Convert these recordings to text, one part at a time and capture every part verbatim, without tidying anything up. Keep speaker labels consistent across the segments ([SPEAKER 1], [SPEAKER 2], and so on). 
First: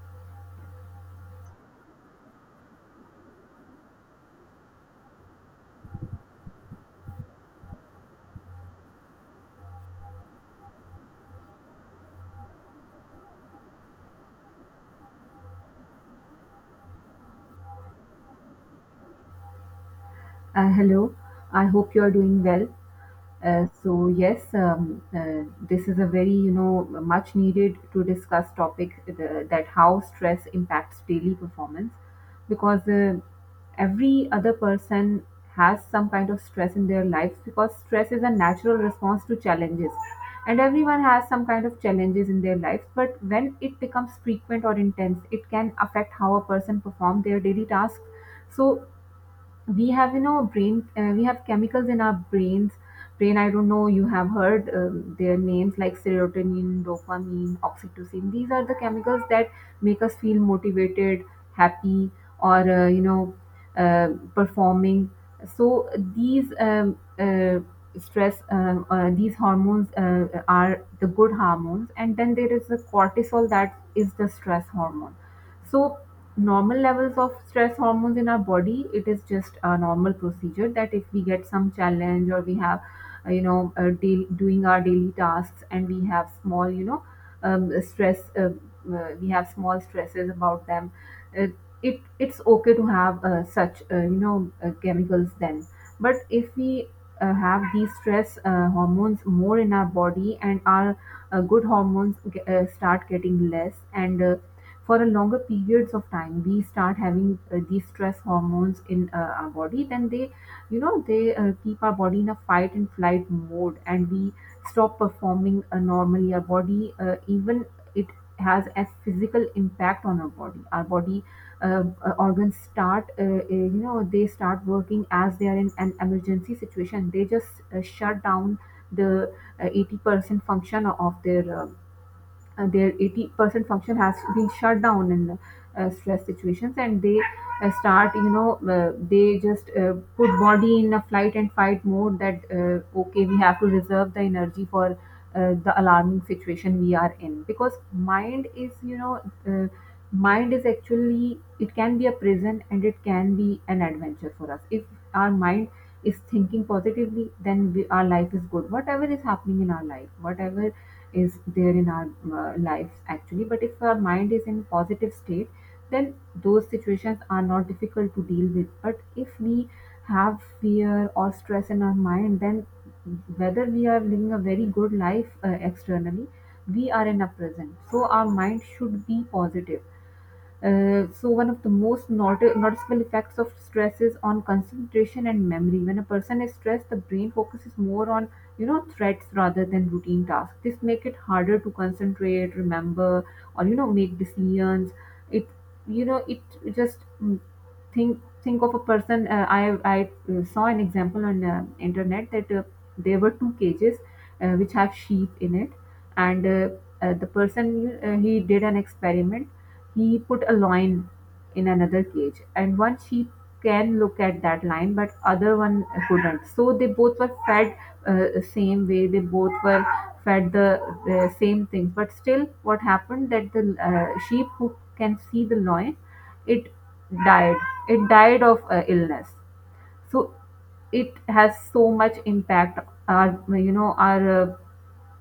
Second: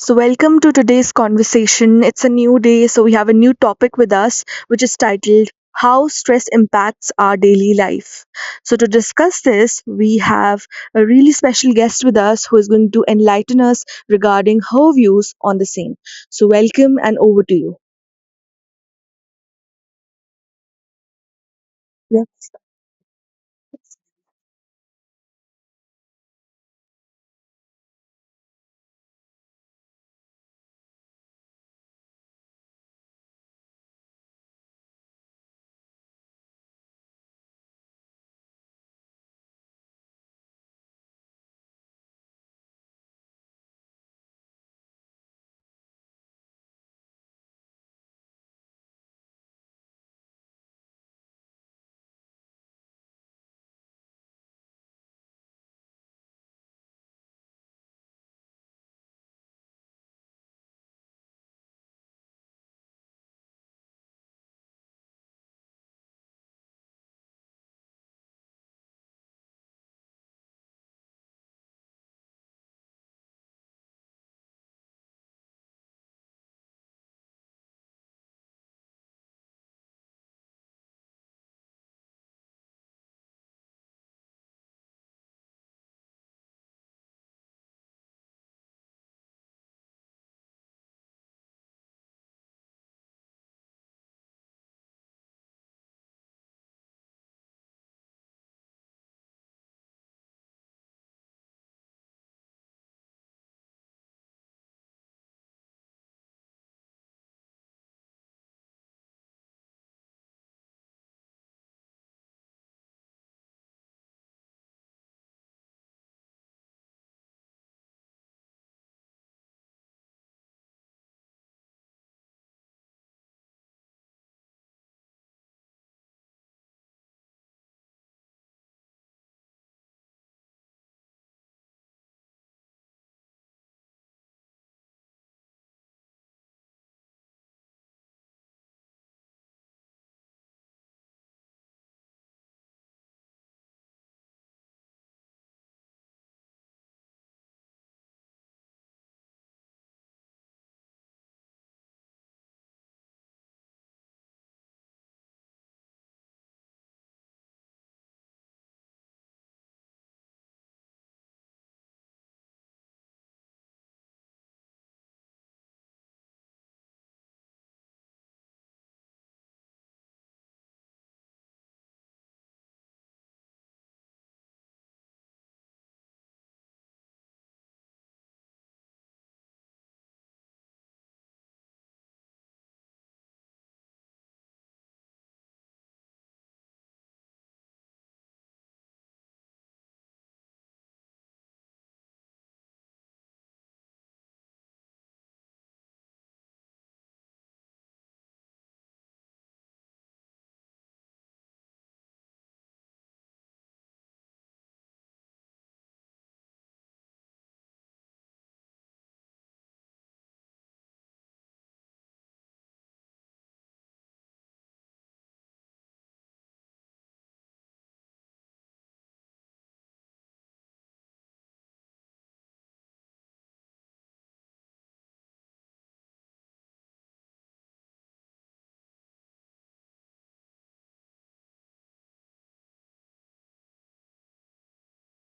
[SPEAKER 1] So, welcome to today's conversation. It's a new day, so we have a new topic with us, which is titled How Stress Impacts Our Daily Life. So, to discuss this, we have a really special guest with us who is going to enlighten us regarding her views on the same. So, welcome and over to you.
[SPEAKER 2] Uh, hello, I hope you are
[SPEAKER 1] Yeah.
[SPEAKER 2] doing well. Uh, so yes, um, uh, this is a very you know much needed to discuss topic the, that how stress impacts daily performance, because uh, every other person has some kind of stress in their lives, because stress is a natural response to challenges, and everyone has some kind of challenges in their lives. But when it becomes frequent or intense, it can affect how a person perform their daily tasks. So we have you know brain uh, we have chemicals in our brains brain I don't know, you have heard um, their names, like serotonin, dopamine, oxytocin. These are the chemicals that make us feel motivated, happy, or uh, you know uh, performing. So these um, uh, stress um, uh, these hormones uh, are the good hormones, and then there is the cortisol, that is the stress hormone. So normal levels of stress hormones in our body, it is just a normal procedure that if we get some challenge, or we have uh, you know uh, daily, doing our daily tasks, and we have small you know um, stress uh, uh, we have small stresses about them, uh, it it's okay to have uh, such uh, you know uh, chemicals then. But if we uh, have these stress uh, hormones more in our body, and our uh, good hormones ge- uh, start getting less, and uh, for a longer periods of time we start having uh, these stress hormones in uh, our body, then they you know they uh, keep our body in a fight and flight mode, and we stop performing uh, normally. Our body uh, even it has a physical impact on our body. Our body uh, uh, organs start uh, uh, you know they start working as they are in an emergency situation. They just uh, shut down the uh, eighty percent function of their uh, uh, their eighty percent function has been shut down in uh, stress situations, and they uh, start you know uh, they just uh, put body in a flight and fight mode, that uh, okay, we have to reserve the energy for uh, the alarming situation we are in, because mind is you know uh, mind is actually, it can be a prison and it can be an adventure for us. If our mind is thinking positively, then we, our life is good, whatever is happening in our life, whatever is there in our uh, lives actually. But if our mind is in positive state, then those situations are not difficult to deal with. But if we have fear or stress in our mind, then whether we are living a very good life uh, externally, we are in a present, so our mind should be positive. Uh, so one of the most not- noticeable effects of stress is on concentration and memory. When a person is stressed, the brain focuses more on you know threats rather than routine tasks. This make it harder to concentrate, remember, or you know make decisions. It, you know it just mm, think think of a person. Uh, I I uh, saw an example on uh, internet that uh, there were two cages uh, which have sheep in it, and uh, uh, the person, uh, he did an experiment. He put a lion in another cage, and one sheep can look at that lion, but other one couldn't. So they both were fed uh, same way. They both were fed the, the same things. But still, what happened that the uh, sheep who can see the lion, it died. It died of uh, illness. So it has so much impact. Our, you know our uh,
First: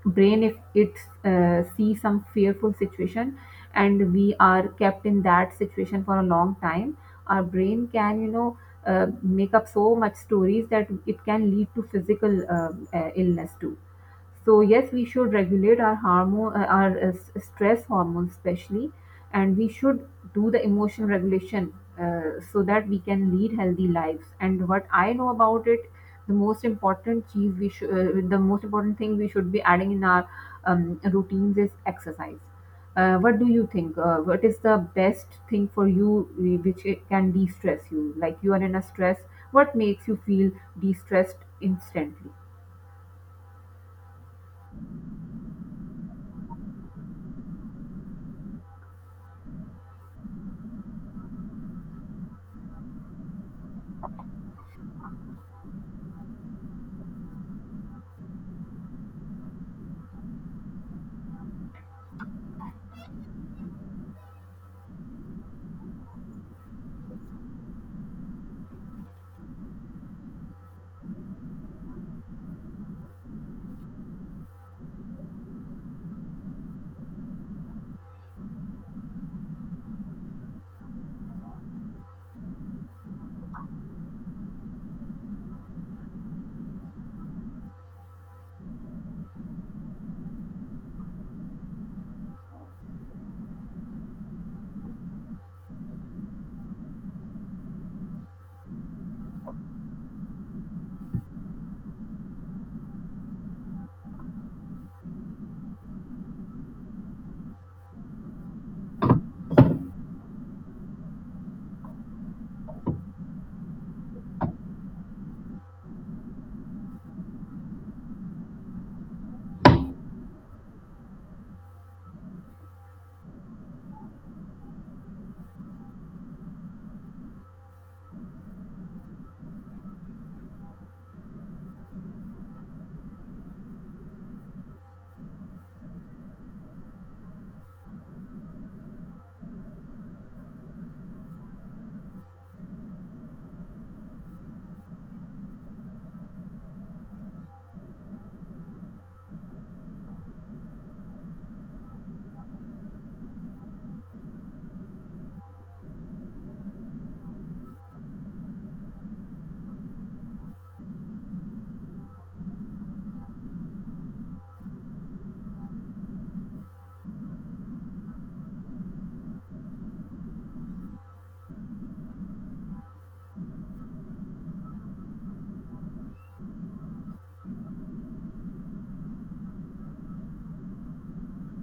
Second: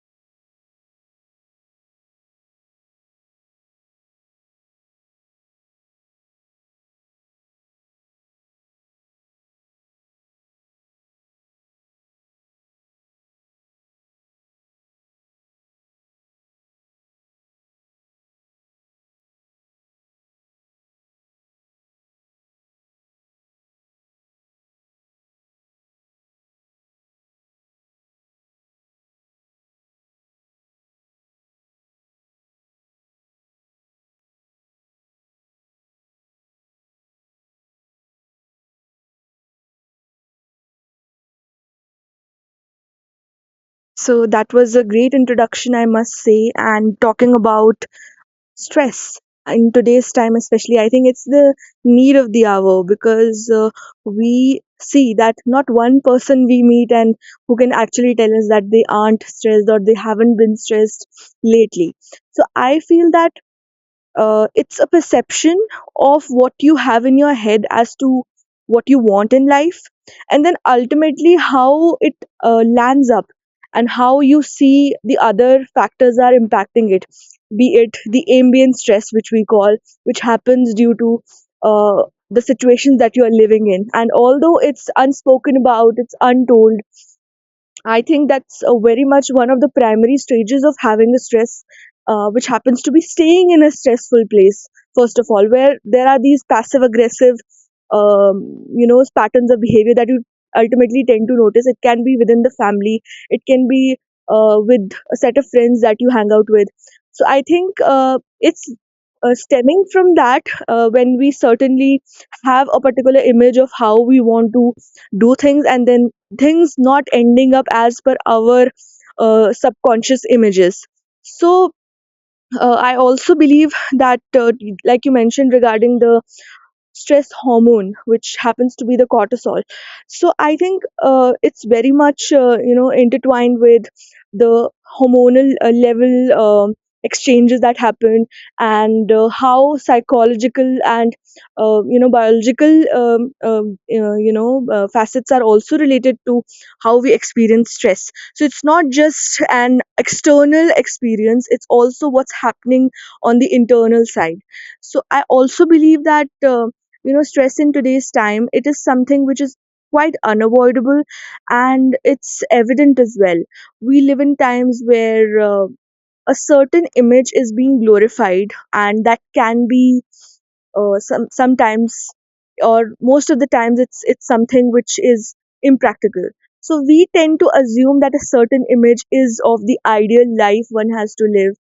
[SPEAKER 2] brain, if it uh, sees some fearful situation and we are kept in that situation for a long time, our brain can you know uh, make up so much stories that it can lead to physical um uh, illness too. So yes, we should regulate our hormone, uh, our uh, s- stress hormones especially, and we should do the emotional regulation, uh, so that we can lead healthy lives. And what I know about it, the most important cheese we should, uh, the most important thing we should be adding in our um, routines is exercise. Uh, what do you think? Uh, what is the best thing for you uh, which it can de-stress you? Like, you are in a stress, what makes you feel de-stressed instantly?
[SPEAKER 1] So, that was a great introduction, I must say. And talking about stress in today's time especially, I think it's the need of the hour, because uh, we see that not one person we meet and who can actually tell us that they aren't stressed or they haven't been stressed lately. So I feel that uh, it's a perception of what you have in your head as to what you want in life, and then ultimately how it uh, lands up, and how you see the other factors are impacting it, be it the ambient stress, which we call, which happens due to uh, the situations that you are living in. And although it's unspoken about, it's untold, I think that's uh, very much one of the primary stages of having a stress, uh, which happens to be staying in a stressful place, first of all, where there are these passive aggressive, um, you know, patterns of behavior that you ultimately tend to notice. It can be within the family, it can be uh, with a set of friends that you hang out with. So I think uh, it's uh, stemming from that uh, when we certainly have a particular image of how we want to do things, and then things not ending up as per our uh, subconscious images. So uh, I also believe that uh, like you mentioned regarding the stress hormone, which happens to be the cortisol. So I think uh, it's very much uh, you know intertwined with the hormonal uh, level um exchanges that happen, and uh, how psychological and uh, you know biological um, um, uh, you know uh, facets are also related to how we experience stress. So it's not just an external experience, it's also what's happening on the internal side. So I also believe that um, you know stress in today's time, it is something which is quite unavoidable, and it's evident as well. We live in times where uh, a certain image is being glorified, and that can be uh, some sometimes, or most of the times it's it's something which is impractical. So we tend to assume that a certain image is of the ideal life one has to live,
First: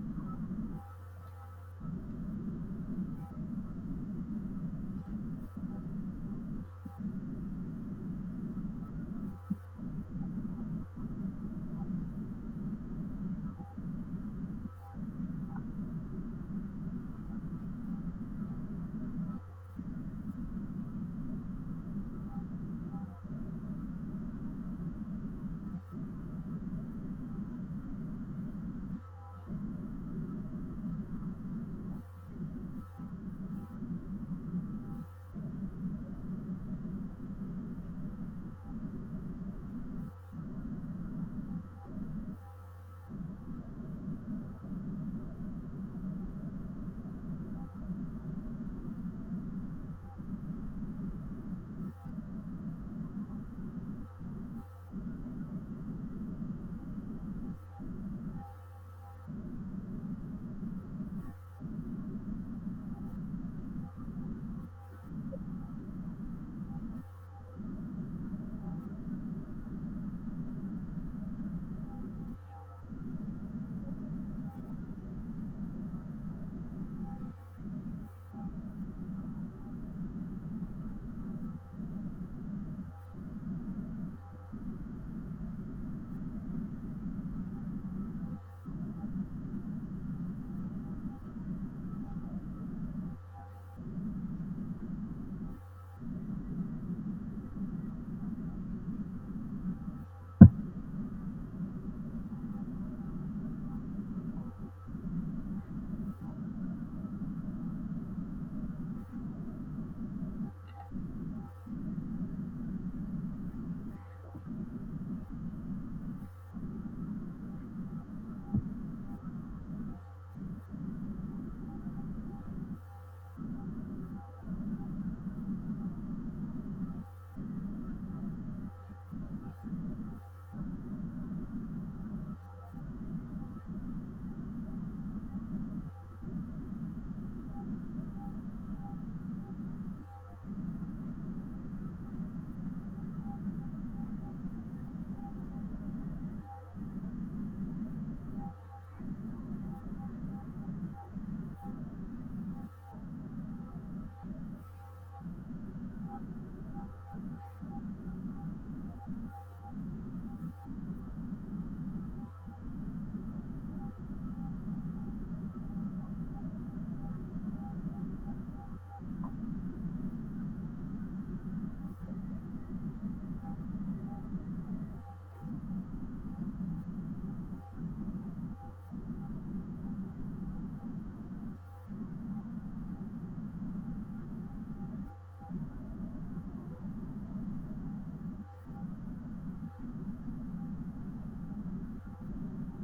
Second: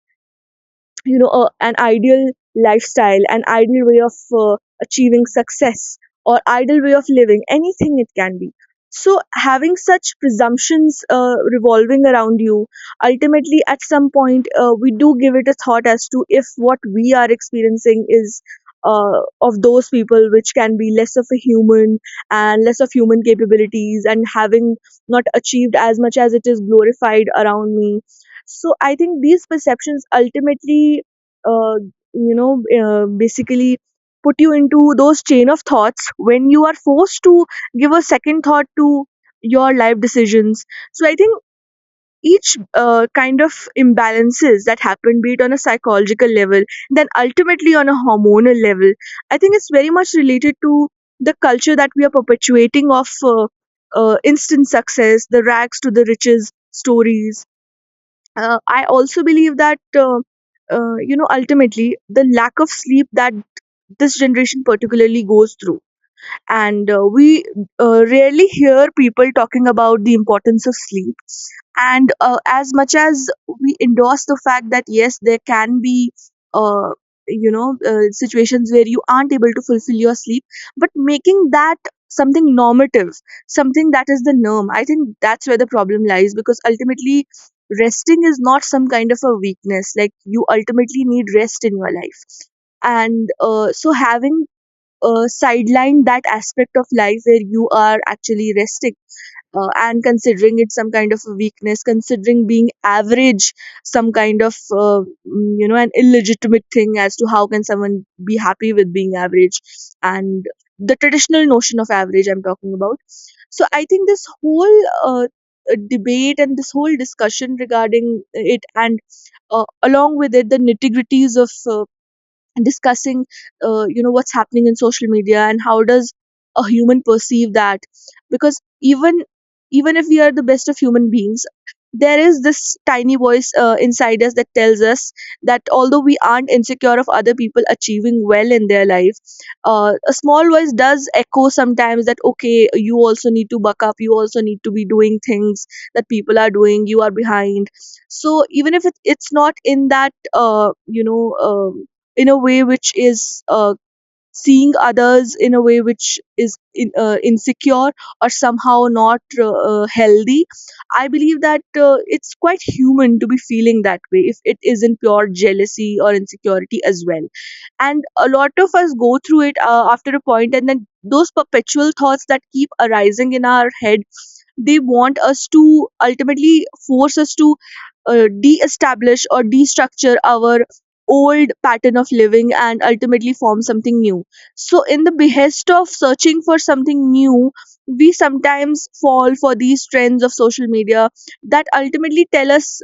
[SPEAKER 1] you know uh, an ideal lifestyle, an ideal way of uh, achieving success, or ideal way of living anything it can be. So having such presumptions uh, revolving around you, ultimately at some point uh, we do give it a thought as to if what we are experiencing is uh, of those people which can be less of a human and less of human capabilities and having not achieved as much as it is glorified around me. So I think these perceptions ultimately, uh, you know, uh, basically put you into those chain of thoughts when you are forced to give a second thought to your life decisions. So I think each uh, kind of imbalances that happen, be it on a psychological level, then ultimately on a hormonal level, I think it's very much related to the culture that we are perpetuating of uh, uh, instant success, the rags to the riches stories. uh, I also believe that uh, uh, you know ultimately the lack of sleep that this generation particularly goes through, and uh, we uh, rarely hear people talking about the importance of sleep, and uh, as much as we endorse the fact that yes there can be uh, you know uh, situations where you aren't able to fulfill your sleep, but making that something normative, something that is the norm, I think that's where the problem lies, because ultimately resting is not some kind of a weakness, like you ultimately need rest in your life. And uh, so having uh, sidelined that aspect of life where you are actually resting, uh, and considering it some kind of a weakness, considering being average some kind of uh, mm, you know an illegitimate thing as to how can someone be happy with being average, and the traditional notion of average I'm talking about. So I think this whole uh, uh, debate and this whole discussion regarding it, and uh, along with it the nitty-gritties of uh, discussing uh, you know what's happening in social media and how does a human perceive that. Because even even if we are the best of human beings, there is this tiny voice uh, inside us that tells us that although we aren't insecure of other people achieving well in their life, uh, a small voice does echo sometimes that okay you also need to buck up, you also need to be doing things that people are doing, you are behind. So even if it, it's not in that uh, you know um, in a way which is uh, seeing others in a way which is in, uh, insecure or somehow not uh, uh, healthy. I believe that uh, it's quite human to be feeling that way if it isn't pure jealousy or insecurity as well, and a lot of us go through it uh, after a point, and then those perpetual thoughts that keep arising in our head, they want us to ultimately force us to uh, de-establish or de-structure our old pattern of living and ultimately form something new. So in the behest of searching for something new, we sometimes fall for these trends of social media that ultimately tell us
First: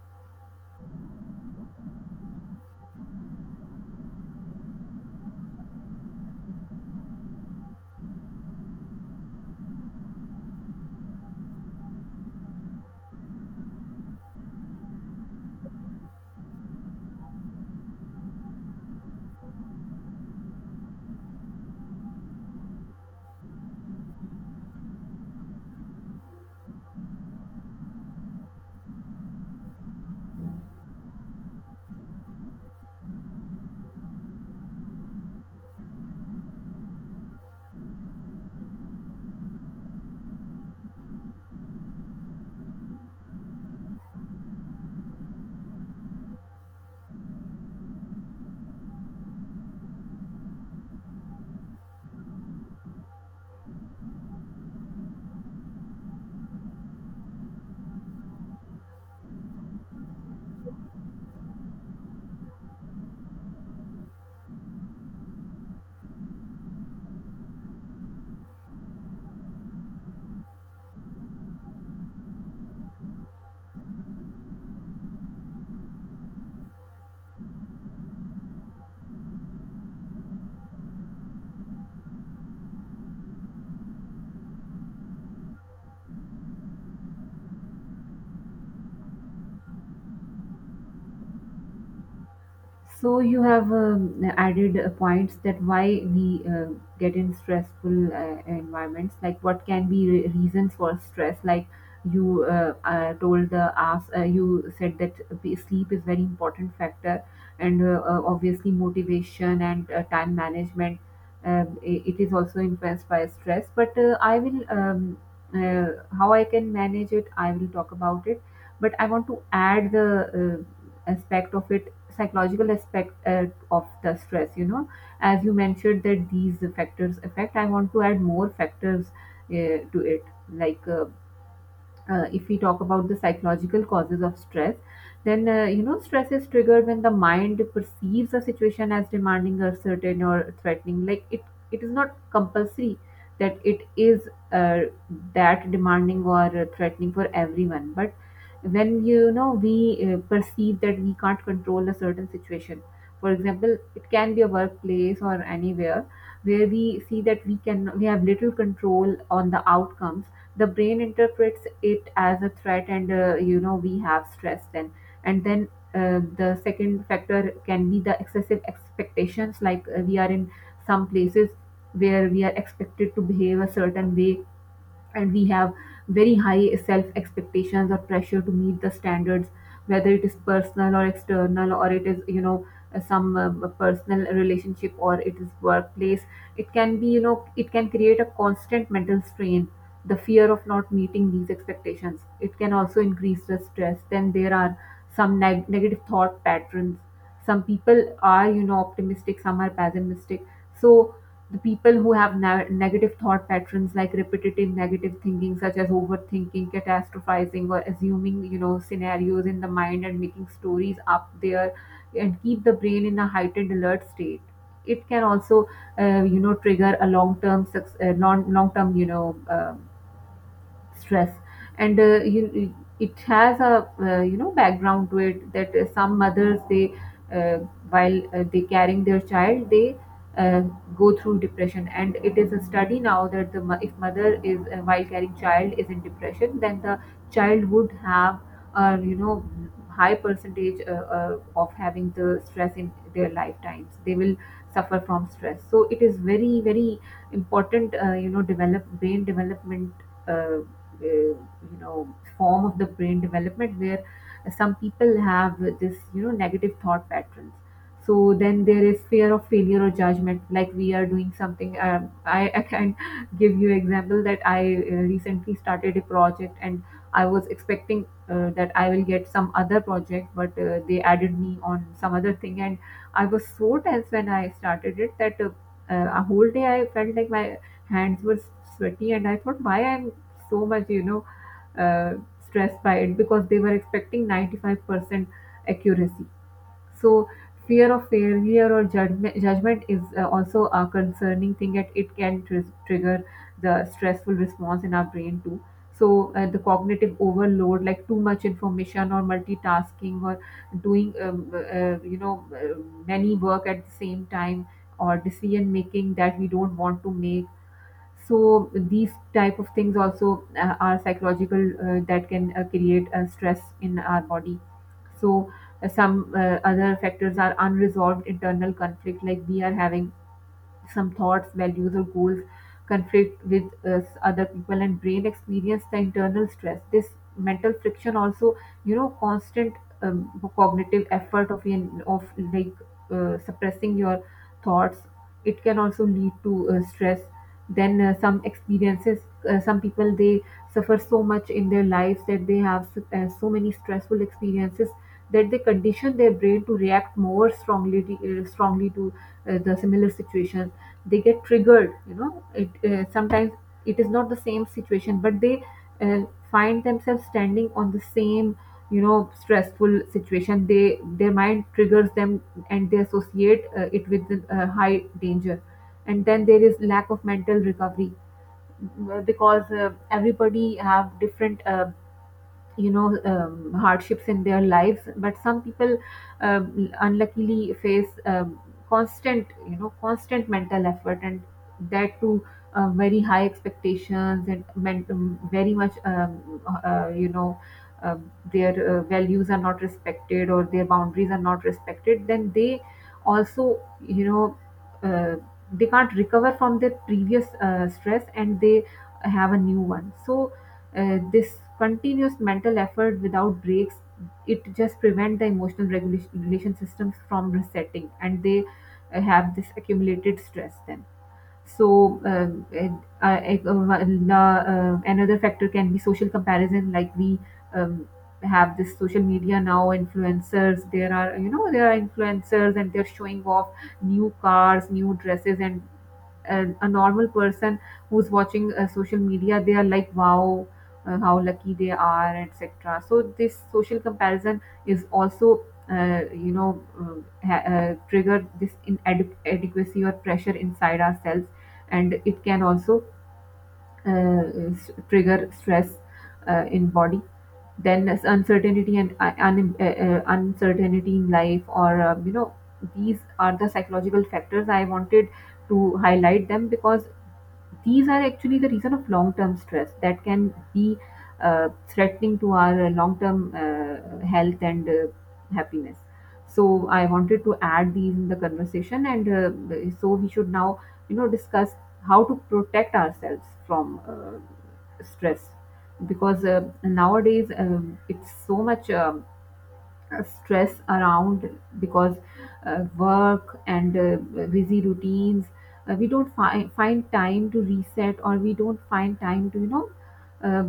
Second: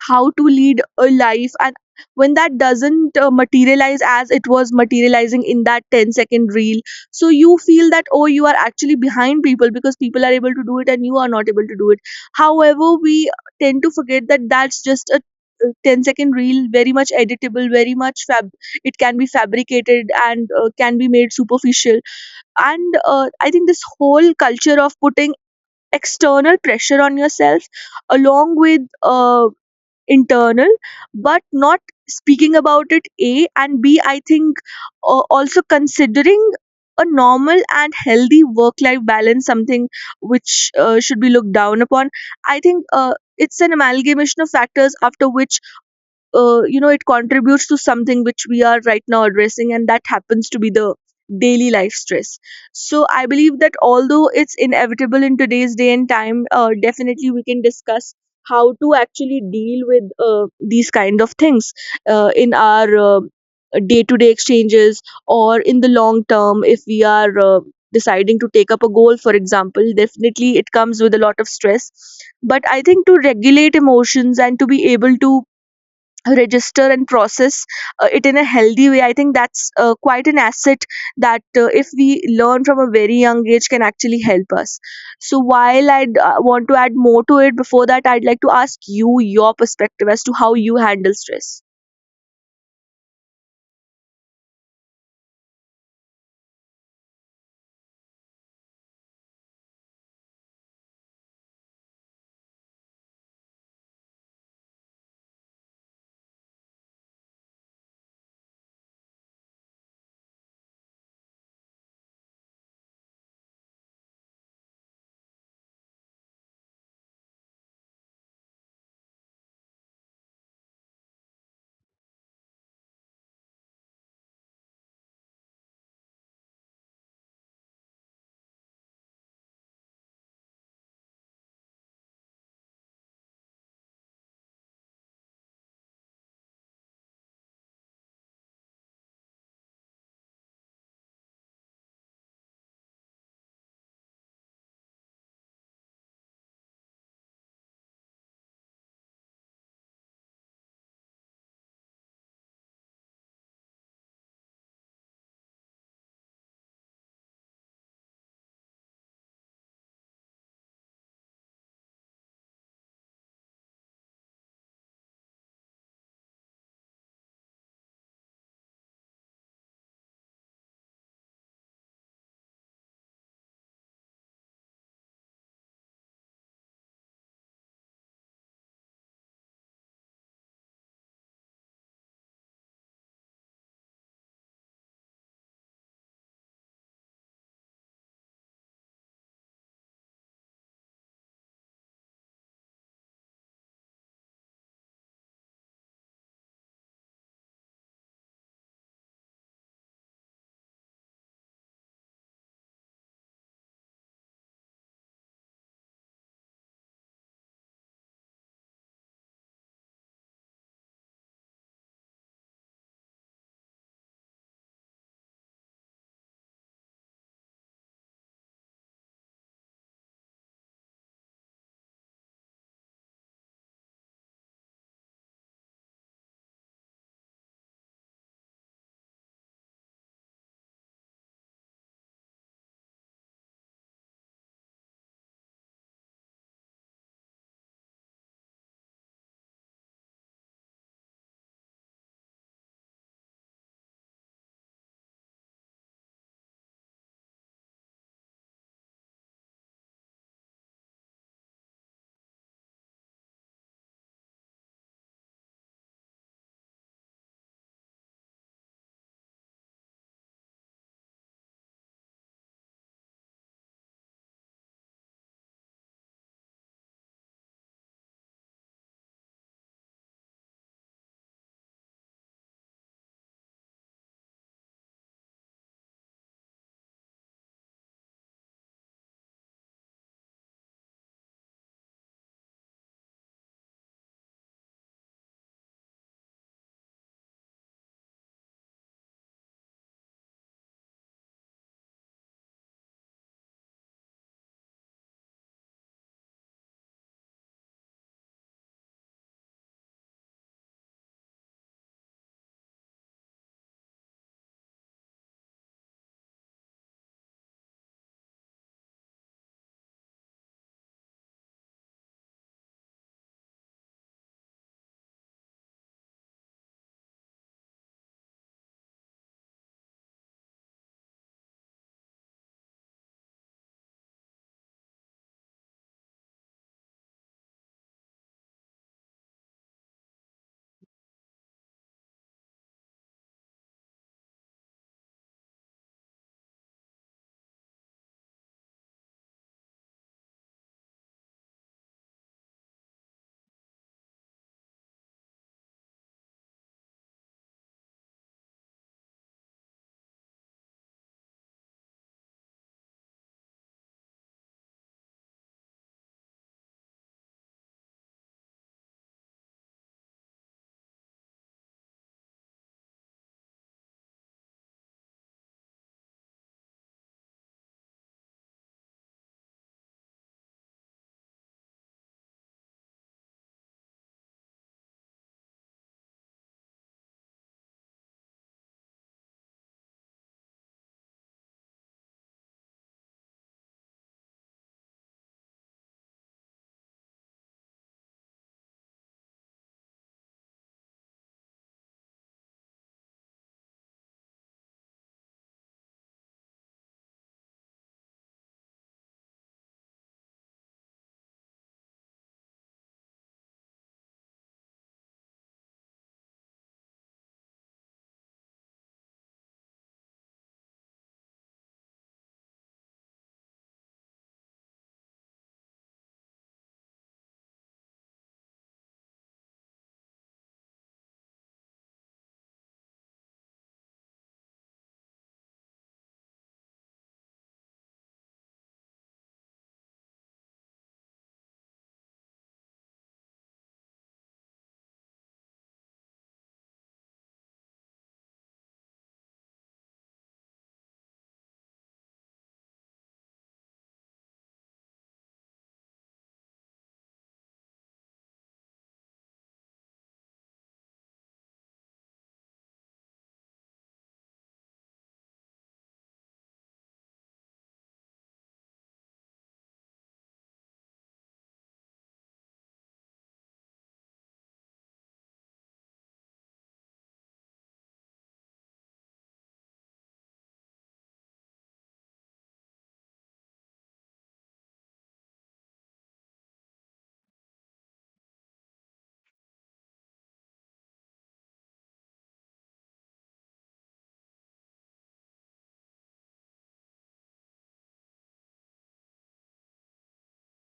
[SPEAKER 1] how to lead a life. And when that doesn't uh, materialize as it was materializing in that ten-second reel, so you feel that oh you are actually behind people because people are able to do it and you are not able to do it. However, we tend to forget that that's just a uh, ten second reel, very much editable, very much fab, it can be fabricated and uh, can be made superficial. And uh, I think this whole culture of putting external pressure on yourself along with uh, internal, but not speaking about it a and b. I think uh, also considering a normal and healthy work life balance something which uh, should be looked down upon. I think uh, it's an amalgamation of factors, after which uh, you know it contributes to something which we are right now addressing, and that happens to be the daily life stress. So I believe that although it's inevitable in today's day and time, uh, definitely we can discuss how to actually deal with uh, these kind of things uh, in our uh, day-to-day exchanges, or in the long term if we are uh, deciding to take up a goal, for example, definitely it comes with a lot of stress. But I think to regulate emotions and to be able to register and process uh, it in a healthy way, I think that's uh, quite an asset that uh, if we learn from a very young age can actually help us. So while I uh, want to add more to it, before that I'd like to ask you your perspective as to how you handle stress.
[SPEAKER 2] So you have um, added uh, points that why we uh, get in stressful uh, environments. Like, what can be re- reasons for stress? Like, you uh, uh, told the ask, uh, you said that the sleep is very important factor, and uh, uh, obviously motivation and uh, time management. Um, i- it is also influenced by stress. But uh, I will um, uh, how I can manage it, I will talk about it. But I want to add the uh, aspect of it, psychological aspect uh, of the stress, you know as you mentioned that these factors affect. I want to add more factors uh, to it. like uh, uh, if we talk about the psychological causes of stress, then uh, you know stress is triggered when the mind perceives a situation as demanding, uncertain, or threatening. Like, it it is not compulsory that it is uh, that demanding or uh, threatening for everyone. But when, you know we uh, perceive that we can't control a certain situation, for example it can be a workplace or anywhere, where we see that we can, we have little control on the outcomes, the brain interprets it as a threat, and uh, you know we have stress then. And then uh, the second factor can be the excessive expectations. Like, uh, we are in some places where we are expected to behave a certain way, and we have very high self expectations or pressure to meet the standards, whether it is personal or external, or it is, you know uh, some uh, personal relationship, or it is workplace. It can be, you know it can create a constant mental strain. The fear of not meeting these expectations, it can also increase the stress. Then there are some neg- negative thought patterns. Some people are, you know optimistic, some are pessimistic. So the people who have na- negative thought patterns, like repetitive negative thinking, such as overthinking, catastrophizing, or assuming, you know scenarios in the mind and making stories up there, and keep the brain in a heightened alert state, it can also uh, you know trigger a long term, long long term, you know uh, stress. And uh, you, it has a uh, you know background to it, that uh, some mothers, they uh, while uh, they carrying their child, they uh, go through depression, and it is a study now that the mo- if mother is uh, while carrying child is in depression, then the child would have uh, you know high percentage uh, uh, of having the stress in their lifetimes. They will suffer from stress. So it is very very important, uh, you know develop brain development, uh, uh, you know form of the brain development, where some people have this, you know negative thought patterns. So then there is fear of failure or judgment. Like, we are doing something. Um, I, I can give you example that I uh, recently started a project, and I was expecting uh, that I will get some other project, but uh, they added me on some other thing, and I was so tense when I started it that uh, uh, a whole day I felt like my hands were sweaty, and I thought why I'm so much, you know uh, stressed by it, because they were expecting ninety-five percent accuracy. So fear of failure or judgment, judgment is uh, also a concerning thing, that it can tr- trigger the stressful response in our brain too. So uh, the cognitive overload, like too much information or multitasking, or doing um, uh, you know uh, many work at the same time, or decision making that we don't want to make, so these type of things also uh, are psychological uh, that can uh, create uh, stress in our body. So uh, some uh, other factors are unresolved internal conflict. Like, we are having some thoughts, values, or goals conflict with uh, other people, and brain experience the internal stress. This mental friction also, you know constant um, cognitive effort of in- of like uh, suppressing your thoughts, it can also lead to uh, stress. Then uh, some experiences, uh, some people, they suffer so much in their lives that they have s- uh, so many stressful experiences, that they condition their brain to react more strongly to- uh, strongly to uh, the similar situations. They get triggered, you know it uh, sometimes, it is not the same situation, but they uh, find themselves standing on the same, you know stressful situation, they their Mind triggers them, and they associate uh, it with uh, high danger. And then there is lack of mental recovery, uh, because uh, everybody have different, uh, you know um, hardships in their lives. But some people um, unluckily face um, constant, you know constant mental effort, and that too, uh, very high expectations, and men- um, very much, um, uh, you know um their uh, values are not respected, or their boundaries are not respected. Then they also, you know uh, they can't recover from their previous uh, stress and they have a new one. So uh, this continuous mental effort without breaks, it just prevent the emotional regulation, regulation systems from resetting, and they uh, have this accumulated stress. Then so, um, and, uh, ec- uh, la- uh, another factor can be social comparison. Like, we um, have this social media now, influencers. There are, you know, there are influencers and they're showing off new cars, new dresses, and a, a normal person who's watching uh, social media, they are like, wow, uh, how lucky they are, et cetera. So this social comparison is also, uh, you know, um, ha- uh, trigger this inadequacy or pressure inside ourselves. And it can also uh, s- trigger stress uh, in body. Then as uncertainty and uh, un- uh, uh, uncertainty in life, or uh, you know these are the psychological factors I wanted to highlight them, because these are actually the reason of long-term stress that can be uh, threatening to our uh, long-term uh, health and uh, happiness. So I wanted to add these in the conversation, and uh, so we should now, you know, discuss how to protect ourselves from uh, stress, because uh, nowadays um, it's so much um uh, stress around, because uh, work and uh, busy routines, uh, we don't fi- find time to reset, or we don't find time to, you know um,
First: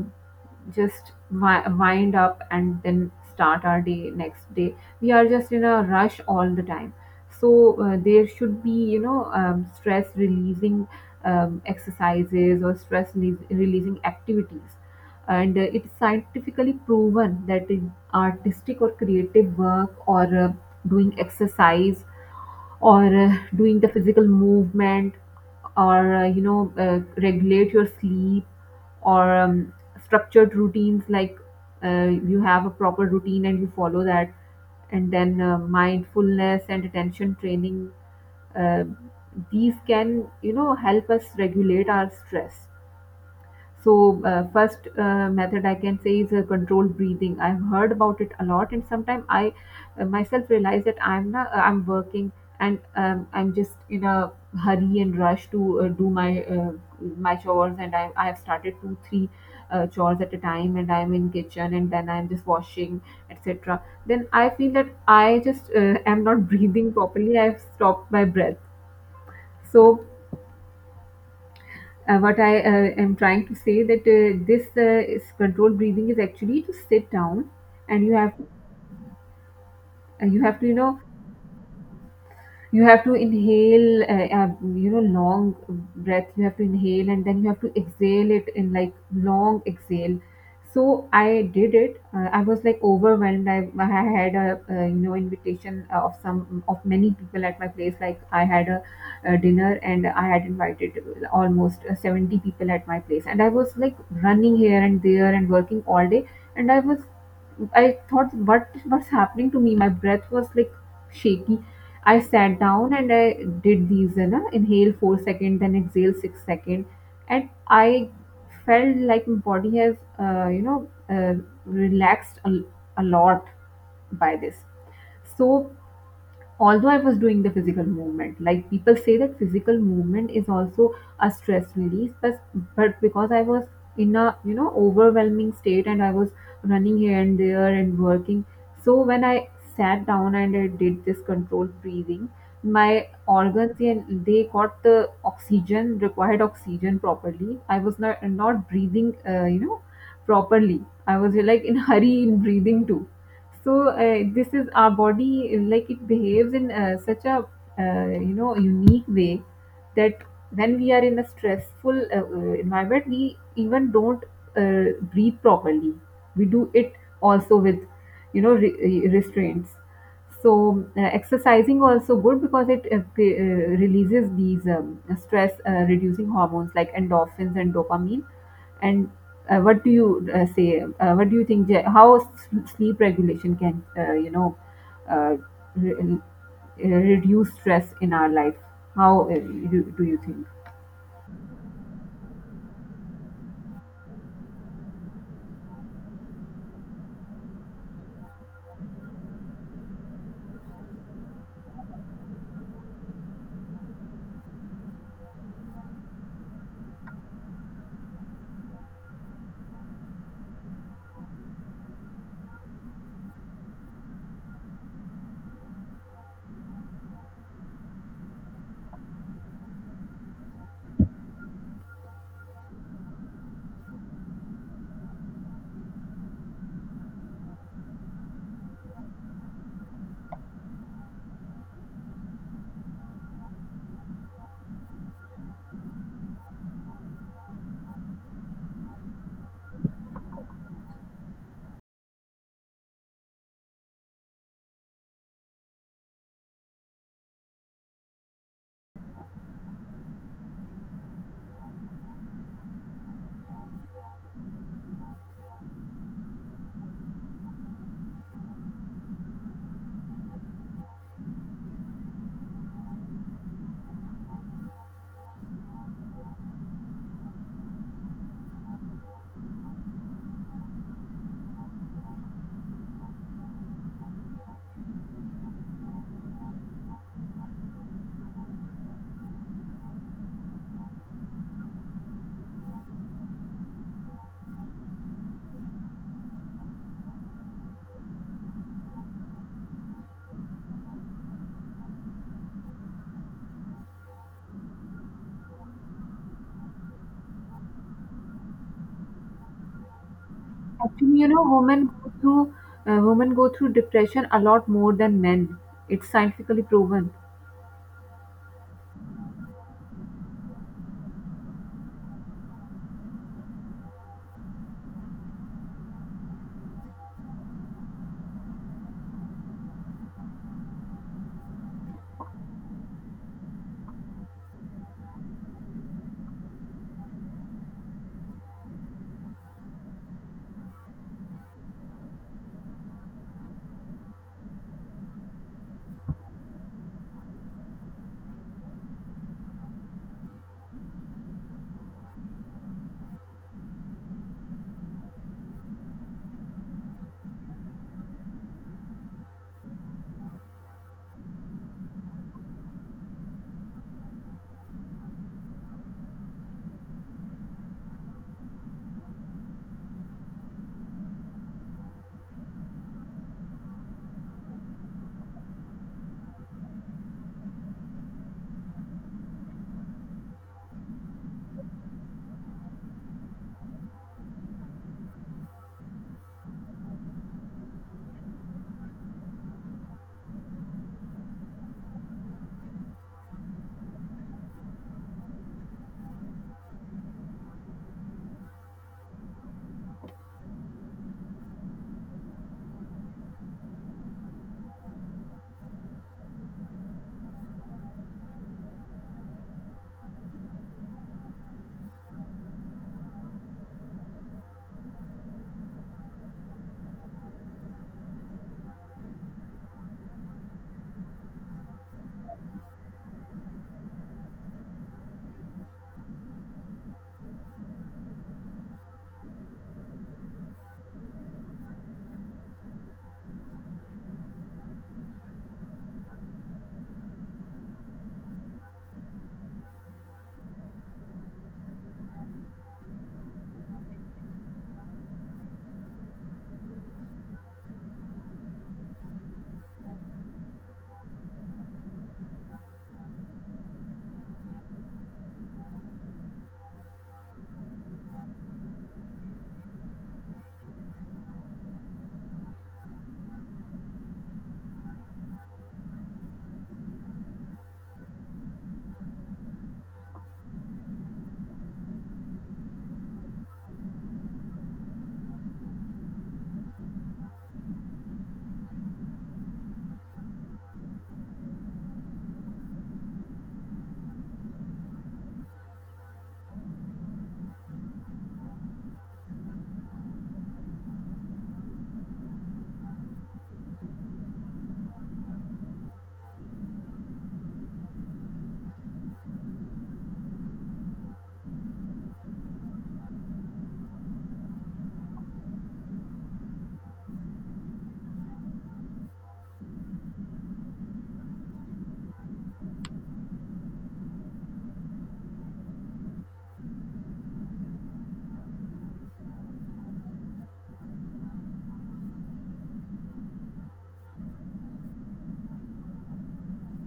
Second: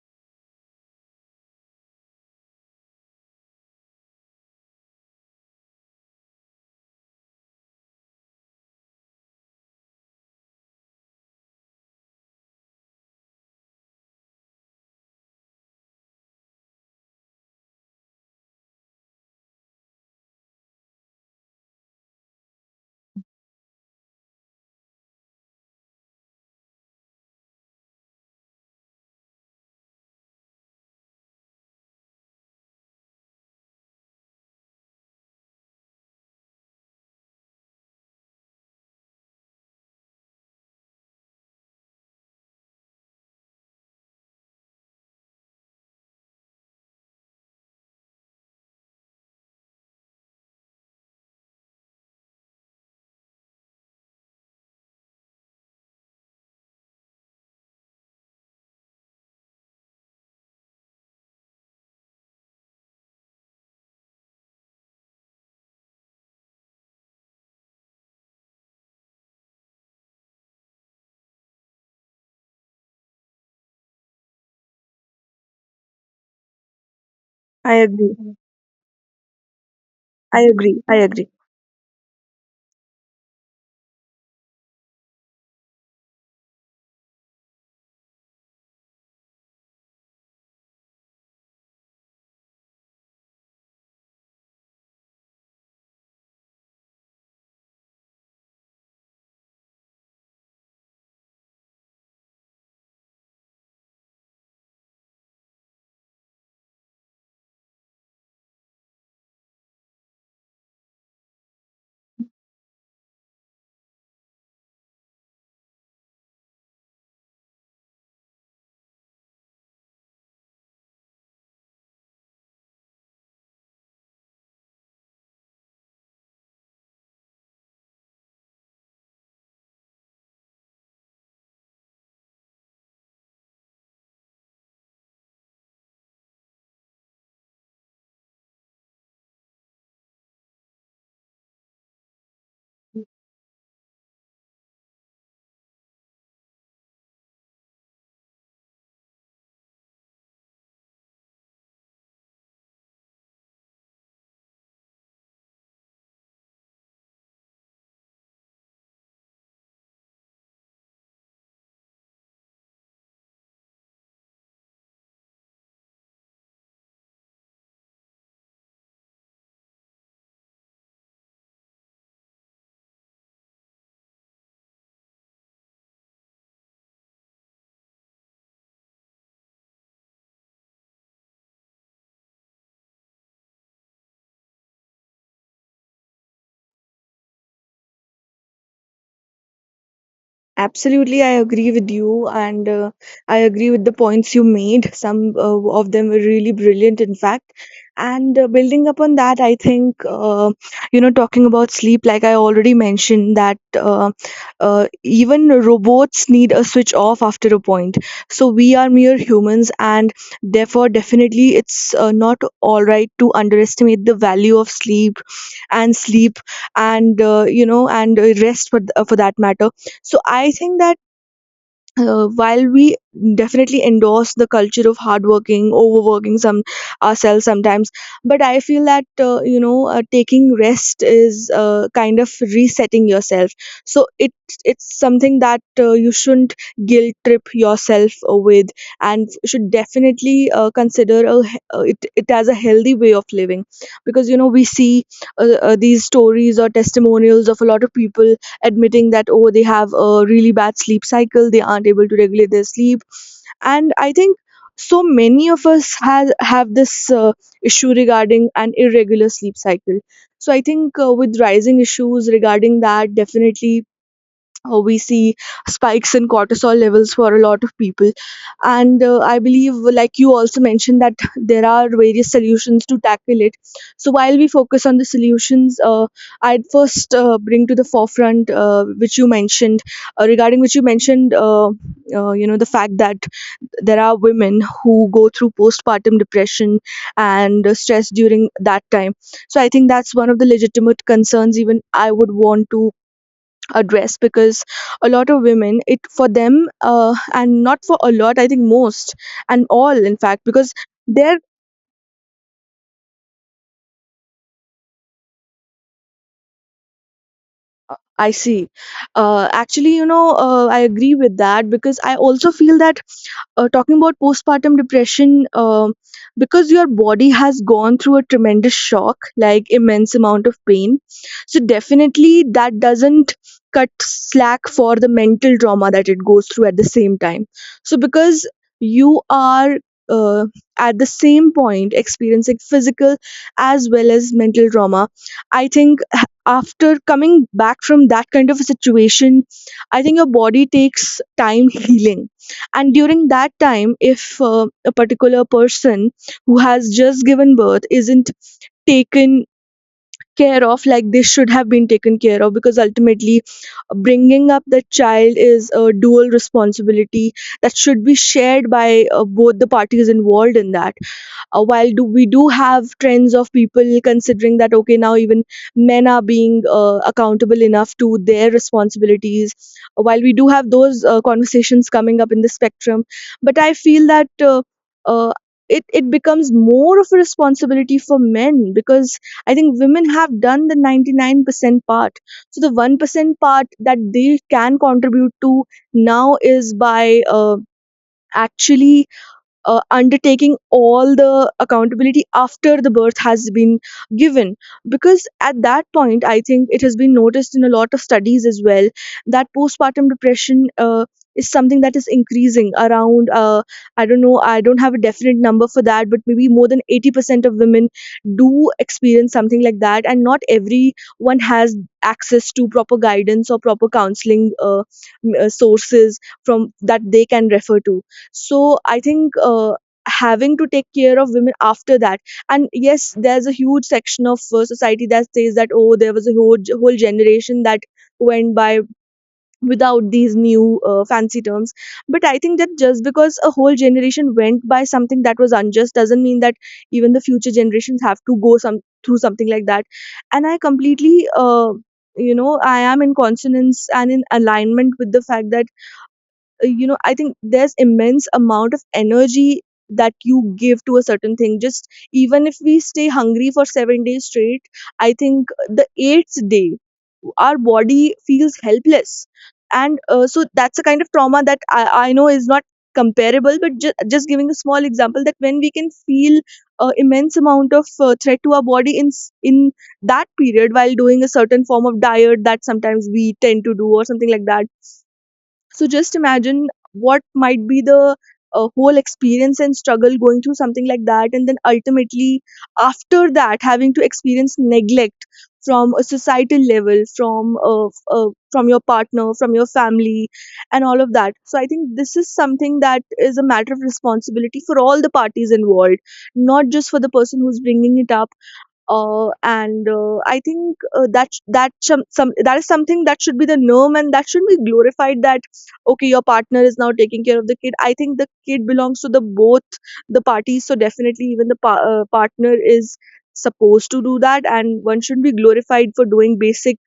[SPEAKER 2] just wi- wind up and then start our day next day. We are just in a rush all the time. So uh, there should be, you know um, stress releasing um, exercises, or stress releas- releasing activities. And uh, it's scientifically proven that in artistic or creative work, or uh, doing exercise, or uh, doing the physical movement, or uh, you know uh, regulate your sleep, or um, structured routines, like uh, you have a proper routine and you follow that, and then uh, mindfulness and attention training, uh, these can, you know, help us regulate our stress. So uh, first uh, method I can say is uh, controlled breathing. I've heard about it a lot, and sometimes I uh, myself realize that I'm not, uh, I'm working, and um, I'm just in a hurry and rush to uh, do my uh, my chores, and I I have started two three uh, chores at a time, and I'm in kitchen, and then I'm just washing, et cetera. Then I feel that I just uh, am not breathing properly. I've stopped my breath. So uh, what I uh, am trying to say that uh, this uh, is controlled breathing is actually to sit down,
[SPEAKER 1] I
[SPEAKER 2] and you
[SPEAKER 1] agree.
[SPEAKER 2] have uh, you
[SPEAKER 1] I
[SPEAKER 2] have to, you
[SPEAKER 1] agree.
[SPEAKER 2] know,
[SPEAKER 1] I agree.
[SPEAKER 2] you have to inhale, uh, uh, you know long breath you have to inhale, and then you have to exhale it in like long exhale. So I did it. uh, I was like overwhelmed. i, I had a, uh, you know invitation of some of many people at my place. Like, I had a, a dinner, and I had invited almost uh, seventy people at my place, and I was like running here and there and working all day. And I was, I thought, what was happening to me? My breath was like shaky. I sat down and I did these, you know, inhale four seconds, then exhale six seconds, and I felt like my body has, uh, you know, uh, relaxed a, a lot by this. So although I was doing the physical movement. Like people say that physical movement is also a stress release, but but because I was in a, you know, overwhelming state, and I was running here and there and working, so when I sat down and I did this controlled breathing, my organs and they got the oxygen, required oxygen properly. I was not not breathing, uh, you know properly. I was like in hurry in breathing too. So uh, this is our body, uh, like it behaves in uh, such a, uh, you know unique way that when we are in a stressful uh, uh, environment, we even don't uh, breathe properly. We do it also with, you know re- uh, restraints. So uh, exercising also good, because it uh, p- uh, releases these um, stress uh, reducing hormones like endorphins and dopamine. And uh, what do you uh, say? Uh, what do you think? Je- How s- sleep regulation can, uh, you know uh, re- uh, reduce stress in our life? How uh, do, do you think?
[SPEAKER 1] Absolutely, I agree with you, and uh, I agree with the points you made. Some uh, of them were really brilliant, in fact. And uh, building upon that, I think, uh, you know, talking about sleep, like I already mentioned, that uh, uh, even robots need a switch off after a point. So we are mere humans, and therefore, definitely, it's uh, not all right to underestimate the value of sleep and sleep and, uh, you know, and uh, rest for, th- for that matter. So I think that uh, while we definitely endorse the culture of hardworking, overworking some ourselves sometimes, but I feel that uh, you know uh, taking rest is uh, kind of resetting yourself. So it it's something that uh, you shouldn't guilt trip yourself with, and should definitely uh, consider a, he- uh, it it as a healthy way of living, because you know we see uh, uh, these stories or testimonials of a lot of people admitting that oh they have a really bad sleep cycle, they aren't able to regulate their sleep. And I think so many of us have have this uh, issue regarding an irregular sleep cycle. So I think uh, with rising issues regarding that, definitely uh, we see spikes in cortisol levels for a lot of people. And uh, I believe, like you also mentioned, that there are various solutions to tackle it. So while we focus on the solutions, uh, I'd first uh, bring to the forefront uh, which you mentioned uh, regarding which you mentioned uh, uh, you know, the fact that there are women who go through postpartum depression and uh, stress during that time. So I think that's one of the legitimate concerns even I would want to address, because a lot of women, it for them, uh, and not for a lot, I think most and all in fact, because
[SPEAKER 2] Actually, you
[SPEAKER 1] they're
[SPEAKER 2] know, women go through, uh, women go through depression a lot more than men. It's scientifically proven.
[SPEAKER 1] uh, I see. Uh, actually, you know, uh, I agree with that because I also feel that, uh, talking about postpartum depression, um because your body has gone through a tremendous shock, like immense amount of pain. So definitely that doesn't cut slack for the mental trauma that it goes through at the same time. So because you are uh, at the same point experiencing physical as well as mental trauma, I think h- after coming back from that kind of a situation, I think your body takes time healing. And during that time, if uh, a particular person who has just given birth isn't taken care of like they should have been taken care of, because ultimately uh, bringing up the child is a dual responsibility that should be shared by uh, both the parties involved in that. Uh, while do we do have trends of people considering that, okay, now even men are being uh, accountable enough to their responsibilities. Uh, while we do have those uh, conversations coming up in the spectrum, but I feel that uh, uh, it, it becomes more of a responsibility for men because I think women have done the ninety-nine percent part. So, the one percent part that they can contribute to now is by uh, actually uh, undertaking all the accountability after the birth has been given, because at that point I think it has been noticed in a lot of studies as well that postpartum depression uh, is something that is increasing around. uh, I don't know, I don't have a definite number for that, but maybe more than eighty percent of women do experience something like that, and not everyone has access to proper guidance or proper counseling uh, m- uh, sources from that they can refer to. So I think uh, having to take care of women after that. And yes, there's a huge section of uh, society that says that, oh, there was a whole, whole generation that went by without these new uh, fancy terms. But I think that just because a whole generation went by something that was unjust doesn't mean that even the future generations have to go some through something like that. And I completely uh, you know, I am in consonance and in alignment with the fact that uh, you know, I think there's immense amount of energy that you give to a certain thing. Just even if we stay hungry for seven days straight, I think the eighth day our body feels helpless. And uh, so that's the kind of trauma that i, I know is not comparable, but ju- just giving a small example that when we can feel uh, immense amount of uh, threat to our body in s- in that period while doing a certain form of diet that sometimes we tend to do or something like that. So just imagine what might be the uh, whole experience and struggle going through something like that, and then ultimately, after that, having to experience neglect from a societal level, from uh, f- uh, from your partner, from your family, and all of that. So I think this is something that is a matter of responsibility for all the parties involved, not just for the person who's bringing it up. Uh, and uh, I think uh, that that some, some that is something that should be the norm and that should be glorified. That okay, your partner is now taking care of the kid. I think the kid belongs to the both the parties, so definitely even the pa- uh, partner is supposed to do that, and one should be glorified for doing basic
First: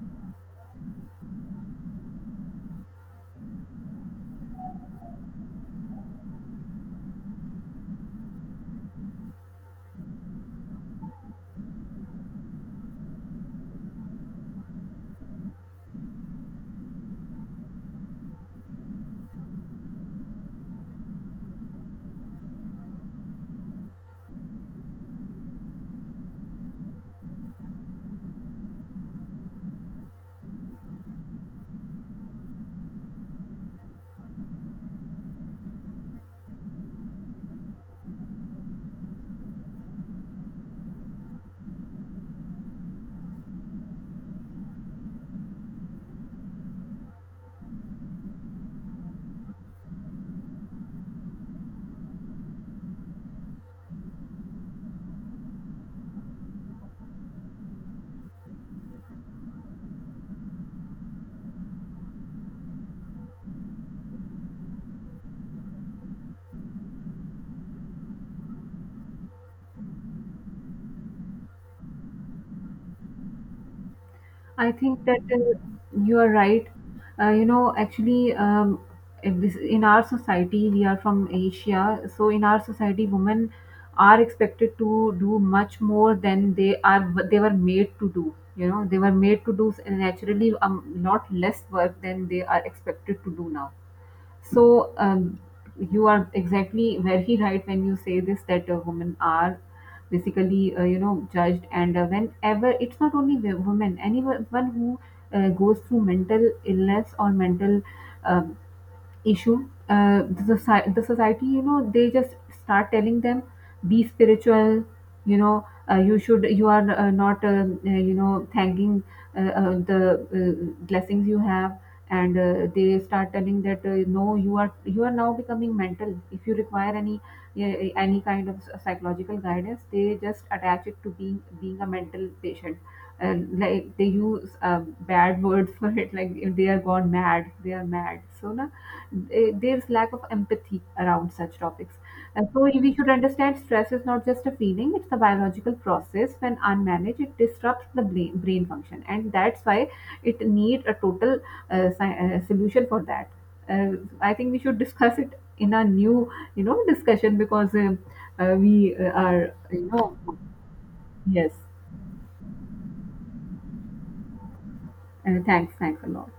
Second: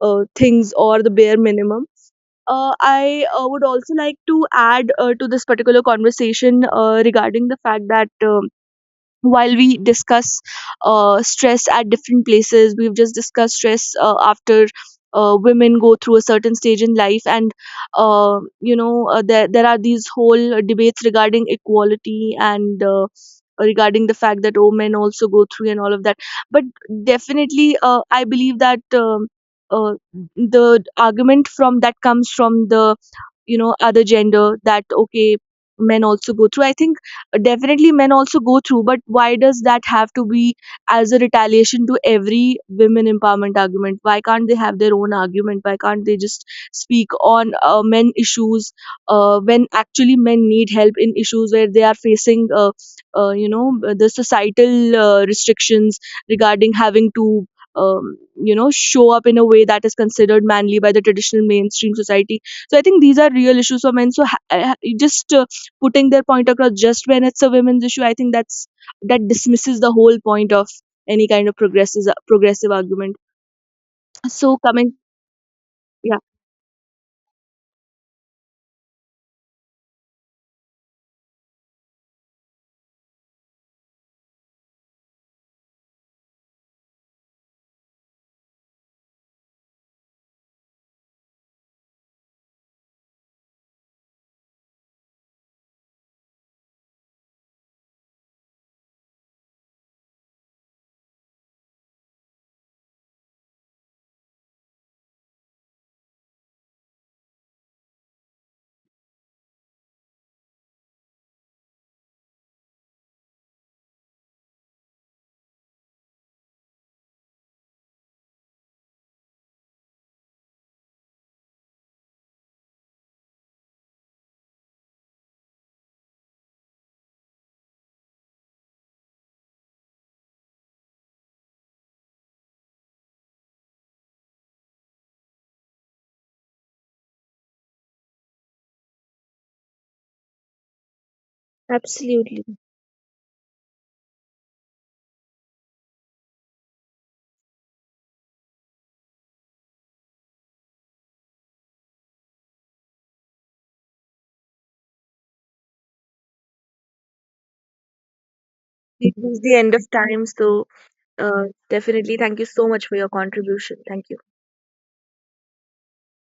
[SPEAKER 1] uh, things or the bare minimum. Uh, I uh, would also like to add uh, to this particular conversation uh, regarding the fact that. Um, while we discuss uh, stress at different places, we've just discussed stress uh, after uh, women go through a certain stage in life. And uh, you know, uh, there, there are these whole uh, debates regarding equality and uh, regarding the fact that, oh, men also go through and all of that. But definitely uh, I believe that um, uh, the argument from that comes from the, you know, other gender, that okay, men also go through. I think definitely men also go through, but why does that have to be as a retaliation to every women empowerment argument? Why can't they have their own argument? Why can't they just speak on uh, men issues uh, when actually men need help in issues where they are facing uh, uh, you know, the societal uh, restrictions regarding having to um, you know, show up in a way that is considered manly by the traditional mainstream society. So I think these are real issues for men. So ha- ha- just uh, putting their point across just when it's a women's issue, I think that's that dismisses the whole point of any kind of progressive progressive argument. So
[SPEAKER 2] I
[SPEAKER 1] coming,
[SPEAKER 2] think that uh,
[SPEAKER 1] yeah,
[SPEAKER 2] you are right. Uh, you know, actually, um, if this in our society, we are from Asia, so in our society, women are expected to do much more than they are they were made to do. You know, they were made to do s- naturally, um, lot less work than they are expected to do now. So um, you are exactly very right when you say this, that uh, women are basically, uh, you know judged. And uh, whenever, it's not only wo- women, anyone who uh, goes through mental illness or mental uh, issue, Uh, the, soci- the society, you know, they just start telling them, be spiritual. You know, uh, you should, you are uh, not, um, uh, you know, thanking uh, uh, the uh, blessings you have. And uh, they start telling that uh, no, you are you are now becoming mental. If you require any uh, any kind of psychological guidance, they just attach it to being being a mental patient. And like they use um, bad words for it, like if they are gone mad, they are mad, so na, eh, there's lack of empathy around such topics.
[SPEAKER 1] absolutely.
[SPEAKER 2] And so we should understand stress is not just a feeling; it's a biological process. When unmanaged, it disrupts the brain, brain function, and that's why it need a total uh, sci- uh, solution for that. Uh, I think we should discuss it in a new, you know, discussion, because um uh, we uh,
[SPEAKER 1] It is
[SPEAKER 2] are,
[SPEAKER 1] the end of
[SPEAKER 2] you know,
[SPEAKER 1] time, so uh,
[SPEAKER 2] yes.
[SPEAKER 1] definitely thank you so much for your contribution. Thank you.
[SPEAKER 2] Uh, thanks, thanks a lot.